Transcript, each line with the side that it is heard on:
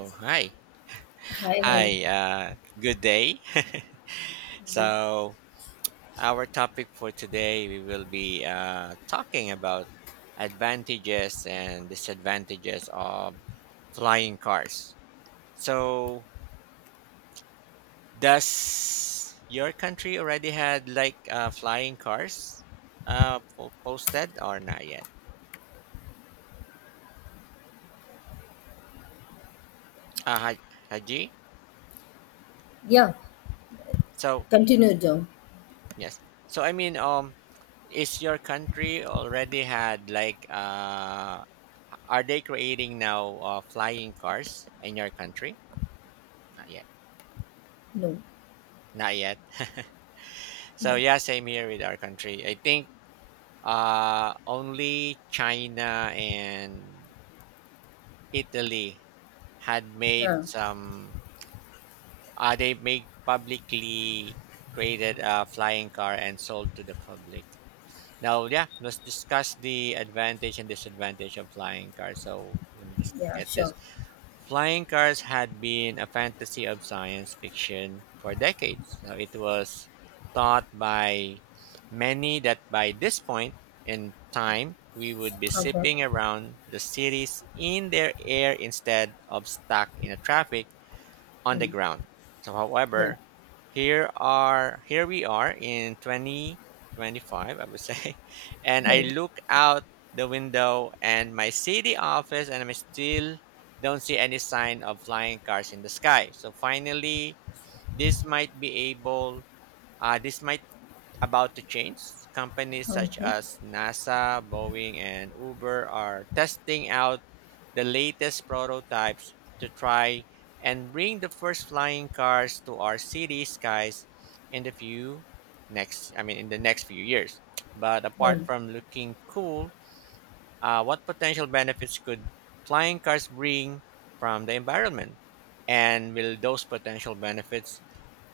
right: Oh, hi.
left: Hi, hello.
right: Hi. Good day. so, our topic for today, we will be talking about advantages and disadvantages of flying cars. So, does your country already had like flying cars posted or not yet? Haji?
left: Yeah,
right: So,
left: continue, John.
right: yes. So, is your country already had like Are they creating now flying cars in your country? Not yet.
left: No,
right: Not yet. So
left: no,
right: yeah, same here with our country. I think only China and Italy had made
left: no.
right: some. They made publicly created a flying car and sold to the public. Now, yeah, let's discuss the advantage and disadvantage of flying cars. So let me just
left: Yeah,
right: get this.
left: sure.
right: Flying cars had been a fantasy of science fiction for decades. So it was thought by many that by this point in time, we would be
left: Okay.
right: zipping around the cities in their air instead of stuck in a traffic on the
left: Hmm.
right: ground. So,
left: Yeah.
right: however, here we are in 2025, I would say, and I
left: Hmm.
right: look out the window and my city office, and I still don't see any sign of flying cars in the sky. So finally, this might be able. This might about to change. Companies such
left: Okay.
right: as NASA, Boeing, and Uber are testing out the latest prototypes to try and bring the first flying cars to our city skies in the few next I mean in the next few years. But apart
left: Hmm.
right: from looking cool, what potential benefits could flying cars bring from the environment? And will those potential benefits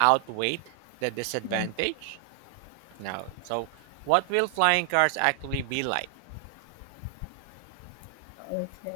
right: outweigh the
left: Hmm.
right: disadvantage? No. So, what will flying cars actually be like?
left: Okay.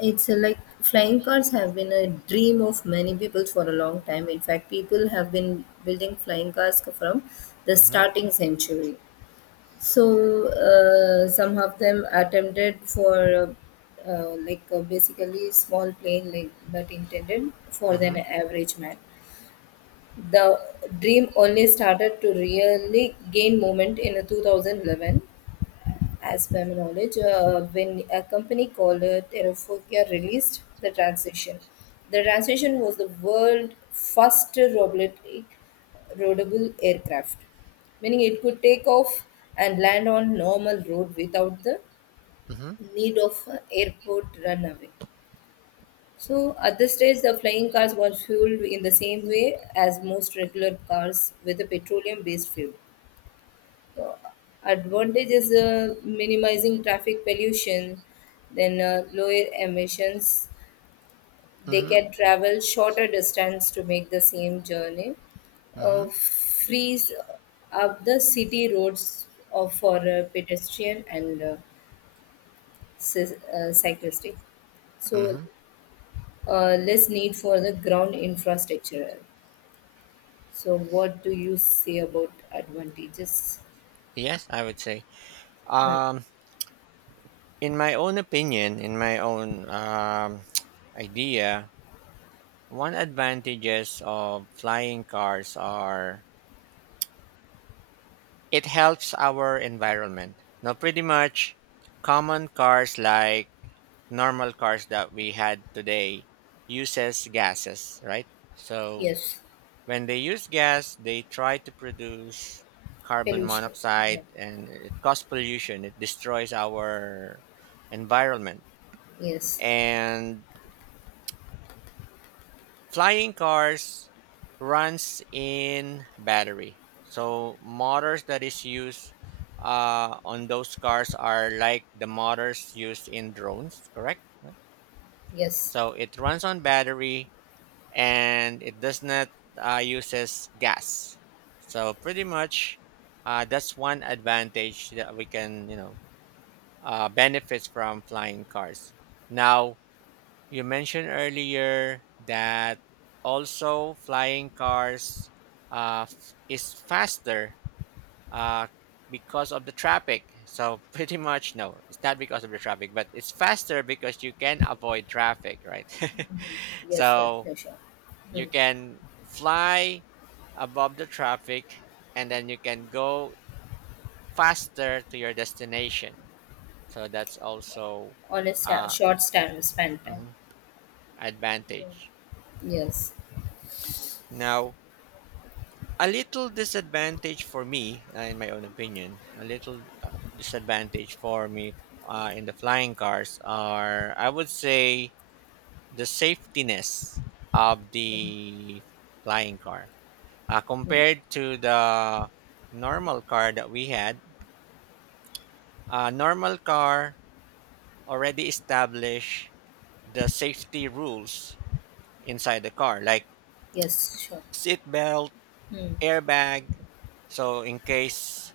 left: It's Like, flying cars have been a dream of many people for a long time. In fact, people have been building flying cars from the
right: Mm-hmm.
left: starting century. So, some of them attempted for like basically small plane like but intended for an
right: Mm-hmm.
left: average man. The dream only started to really gain moment in 2011, as per my knowledge, when a company called Terrafokia released the transition. The transition was the world first robotic roadable aircraft, meaning it could take off and land on normal road without the
right: Mm-hmm.
left: need of airport runway. So at this stage, the flying cars were fueled in the same way as most regular cars with a petroleum-based fuel. Uh, Advantage is minimizing traffic pollution, then lower emissions. They
right: Mm-hmm.
left: can travel shorter distance to make the same journey.
right: Mm-hmm.
left: Frees up the city roads for pedestrian and cyclistic. So
right: Mm-hmm.
left: less need for the ground infrastructure. So, what do you say about advantages?
right: Yes, I would say.
left: Hmm.
right: Um, in my own opinion, in my own idea, one advantages of flying cars are it helps our environment. Now, pretty much, common cars like normal cars that we had today uses gases, right? So
left: Yes,
right: when they use gas, they try to produce carbon
left: pollution. Yeah.
right: monoxide and it causes pollution. It destroys our environment.
left: Yes,
right: And flying cars runs in battery. So motors that is used on those cars are like the motors used in drones, correct? Right.
left: yes.
right: So it runs on battery and it does not uses gas. So pretty much, that's one advantage that we can benefits from flying cars. Now you mentioned earlier that also flying cars is faster uh, because of the traffic. So pretty much no, it's not because of the traffic, but it's faster because you can avoid traffic, right?
left: Yes, yes,
right: So
left: for sure. Hmm.
right: you can fly above the traffic and then you can go faster to your destination. So that's also
left: On a
right: uh
left: short stand, span time.
right: mhm, advantage.
left: Yes.
right: Now, a little disadvantage for me, in my own opinion, a little disadvantage for me in the flying cars are, I would say, the safetiness of
left: Hmm.
right: the flying car
left: Hmm.
right: compared to the normal car that we had. A normal car already establish the safety rules inside the car like
left: Yes, sure.
right: seat belt,
left: Hmm.
right: airbag, so in case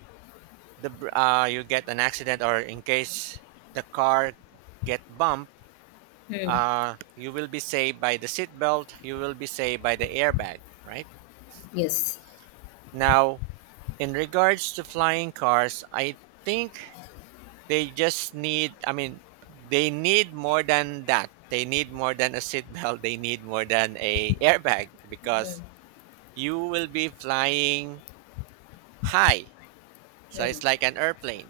right: you get an accident or in case the car get bumped,
left: Hmm.
right: you will be saved by the seat belt, you will be saved by the airbag, right?
left: Yes.
right: Now in regards to flying cars I think They just need, I mean, they need more than that. They need more than a seatbelt. They need more than a airbag
left: Hmm.
right: because you will be flying high. So
left: Hmm.
right: it's like an airplane.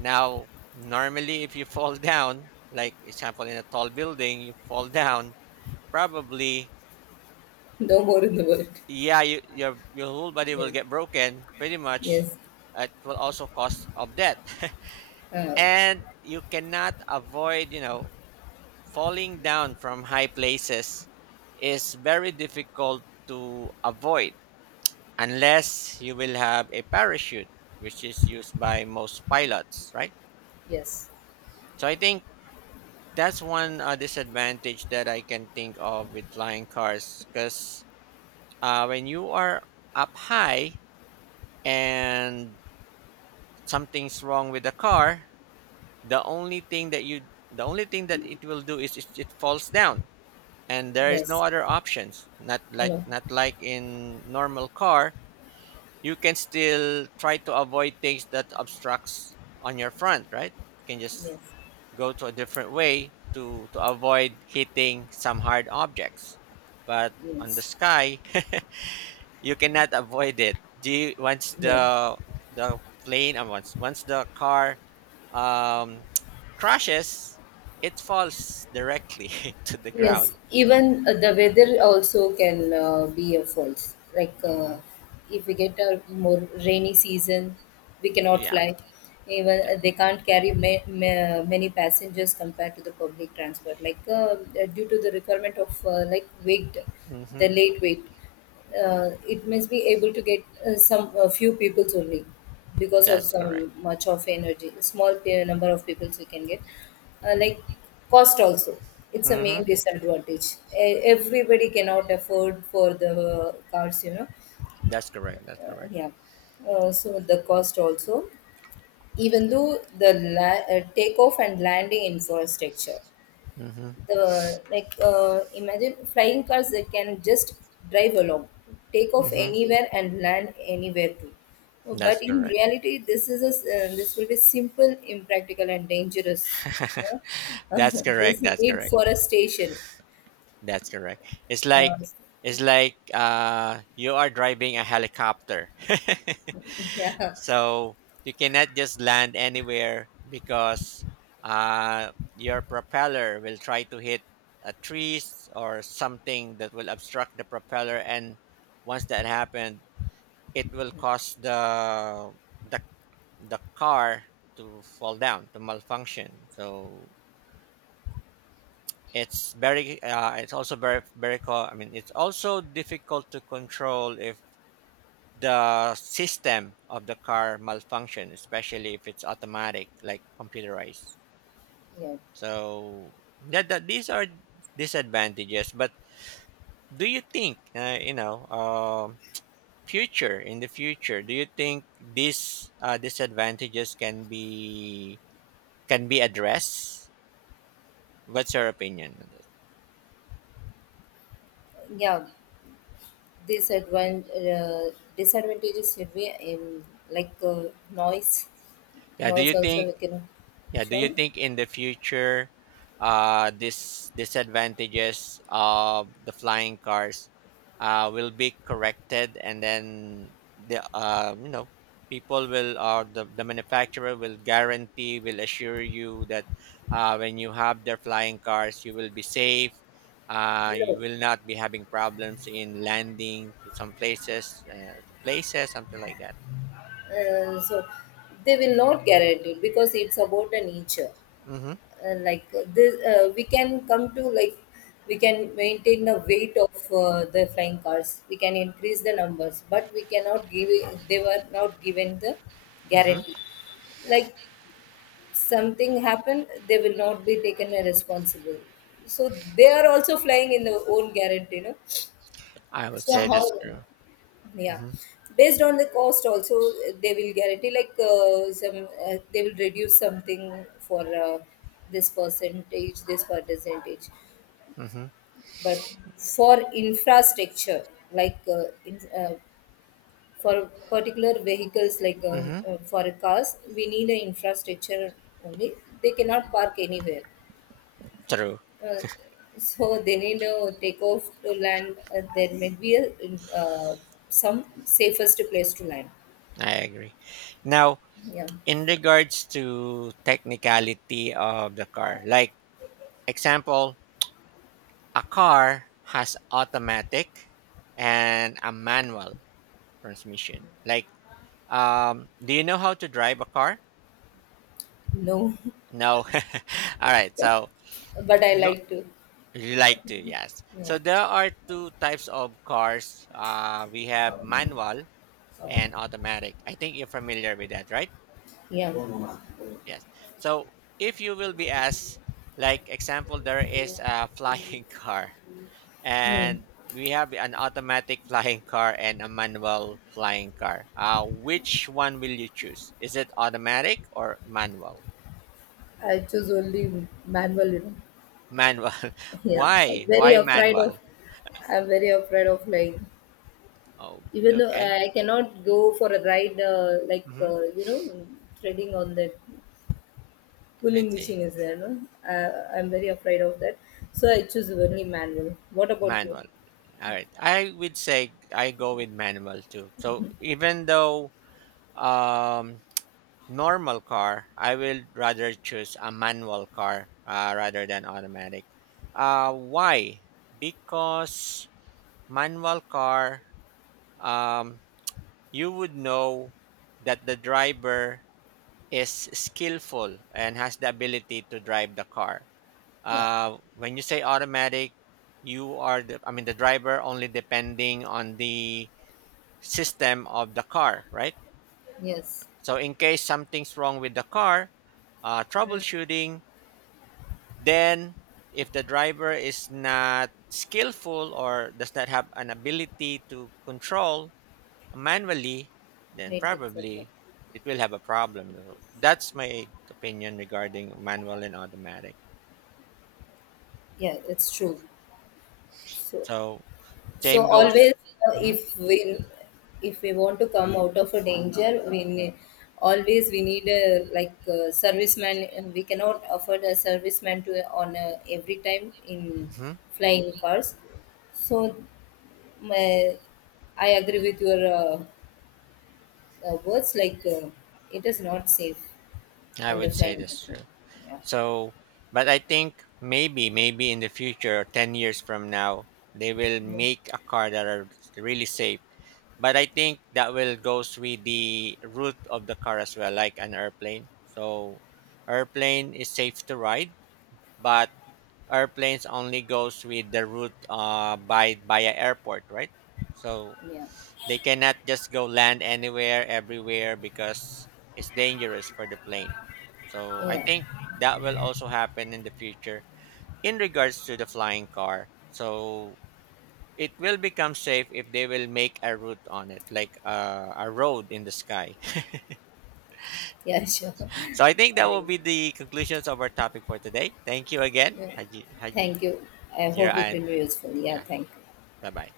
right: Now, normally if you fall down, like example in a tall building, you fall down, probably
left: No more in the world.
right: yeah, your whole body will
left: Yes.
right: get broken pretty much.
left: Yes.
right: It will also cause of death.
left: Uh,
right: And you cannot avoid. Falling down from high places is very difficult to avoid unless you will have a parachute, which is used by most pilots, right?
left: yes.
right: So I think that's one disadvantage that I can think of with flying cars because when you are up high and something's wrong with the car, the only thing that you the only thing that it will do is it falls down and there is no
left: Yes.
right: other options,
left: No.
right: not like in normal car. You can still try to avoid things that obstructs on your front, right? You can just
left: Yes.
right: go to a different way to avoid hitting some hard objects, but on the
left: Yes.
right: sky you cannot avoid it, do you, once
left: Yes.
right: the the plane and once the car um, crashes it falls directly to the
left: Yes,
right: ground.
left: even the weather also can be a fault. Like,
right: Hmm.
left: if we get a more rainy season, we cannot
right: Yeah.
left: fly. Even they can't carry many passengers compared to the public transport. Like, due to the requirement of like weight,
right: Mm-hmm.
left: the late weight, it must be able to get some a few peoples only because of
right: That's correct.
left: some much of energy small number of peoples we can get. Like, cost also, it's a
right: Mm-hmm.
left: main disadvantage. E- everybody cannot afford for the cars, you know
right: That's correct. That's
left: uh,
right: correct.
left: Yeah. So the cost also, even though the takeoff and landing infrastructure,
right: Mm-hmm.
left: the like, imagine flying cars that can just drive along, take off
right: Mm-hmm.
left: anywhere and land anywhere too. But
right: That's
left: in
right: correct.
left: reality, this is a this will be simple, impractical and dangerous, yeah?
right: That's
left: This
right: correct. That's
left: need
right: correct.
left: for a station.
right: That's correct. It's like
left: uh,
right: it's like you are driving a helicopter.
left: yeah.
right: So you cannot just land anywhere because uh your propeller will try to hit a trees or something that will obstruct the propeller, and once that happened it will cause the the car to fall down, to malfunction. So it's very it's also very it's also difficult to control if the system of the car malfunction, especially if it's automatic, like computerized.
left: yeah
right: So that these are disadvantages, but do you think you know future in the future do you think these disadvantages can be addressed? What's your opinion on that?
left: yeah This disadvantages should be in, like, noise.
right: Yeah, do
left: Noise
right: you
left: also
right: think
left: we can,
right: yeah, do you
left: sure.
right: think in the future this disadvantages of the flying cars will be corrected, and then the you know people will, or the manufacturer will guarantee, will assure you that when you have their flying cars you will be safe, you
left: No.
right: will not be having problems in landing to some places, to places something like that.
left: So they will not guarantee it because it's about the nature.
right: Mm-hmm.
left: Like, this we can come to like, we can maintain the weight of the flying cars, we can increase the numbers but we cannot give it, they were not given the
right: Mm-hmm.
left: guarantee. Like, something happened, they will not be taken responsible. So they are also flying in their own guarantee, you.
right: I would
left: So
right: say
left: how?
right: that's true.
left: Yeah.
right: Mhm,
left: Based on the cost also, they will guarantee like, some they will reduce something for, this percentage, this percentage.
right: mhm,
left: But for infrastructure, like, for particular vehicles like,
right: mhm.
left: for cars we need an infrastructure only. They cannot park anywhere.
right: True.
left: uh, so they need to take off to land, there may be a, uh, some safest place to land.
right: I agree. Now,
left: Yeah.
right: in regards to technicality of the car, like example, a car has automatic and a manual transmission. Like, do you know how to drive a car?
left: No.
right: No. All right. So,
left: But I
right: no,
left: like to.
right: you like to, yes.
left: No.
right: So there are two types of cars. We have manual and automatic. I think you're familiar with that, right?
left: Yeah.
right: Yes. So if you will be asked, like example, there is a flying car,
left: Hmm.
right: and we have an automatic flying car and a manual flying car. Which one will you choose? Is it automatic or manual?
left: I choose only manual, you know.
right: Manual.
left: Yeah.
right: Why? Why manual?
left: I'm very afraid of, like,
right: Oh,
left: even though
right: okay.
left: I cannot go for a ride, like,
right: Mm-hmm.
left: you know, treading on that
right: I
left: pulling
right: see.
left: machine is there, no? I'm very afraid of that. So I choose only manual. What about you?
right: Manual. All right. I would say I go with manual too. So even though um normal car, I will rather choose a manual car rather than automatic. Why? Because manual car, um, you would know that the driver is skillful and has the ability to drive the car.
left: Yeah.
right: When you say automatic, you are the, I mean, the driver only depending on the system of the car, right?
left: Yes.
right: So in case something's wrong with the car,
left: Mm.
right: troubleshooting. Then, if the driver is not skillful or does not have an ability to control manually, then
left: Right, exactly. Yeah.
right: probably it will have a problem. So that's my opinion regarding manual and automatic.
left: Yeah, it's true. So,
right: So,
left: so
right: same goes.
left: always,
right: Mhm,
left: if we, if we want to come out of a danger, we always we need a, like, a serviceman. We cannot afford a serviceman to on a, every time in
right: mhm.
left: flying cars. So my, I agree with your words. Like, it is not safe
right: I
left: on the
right: would say
left: flying
right: that's
left: platform.
right: true.
left: Yeah,
right: So, but I think maybe, maybe in the future, 10 years from now, they will
left: yeah,
right: make a car that are really safe. But I think that will goes with the route of the car as well, like an airplane. So airplane is safe to ride, but airplanes only goes with the route by a airport, right? So
left: yeah,
right: they cannot just go land anywhere, everywhere because it's dangerous for the plane. So I
left: yeah.
right: think that will also happen in the future in regards to the flying car. So it will become safe if they will make a route on it, like a road in the sky.
left: Yeah. Sure.
right: So I think that
left: I
right: will
left: mean,
right: be the conclusions of our topic for today. Thank you again,
left: yeah.
right: Haji,
left: Thank you. I
right: Jira,
left: hope it will
right: and
left: be useful. Yeah,
right: yeah,
left: thank you.
right: bye bye.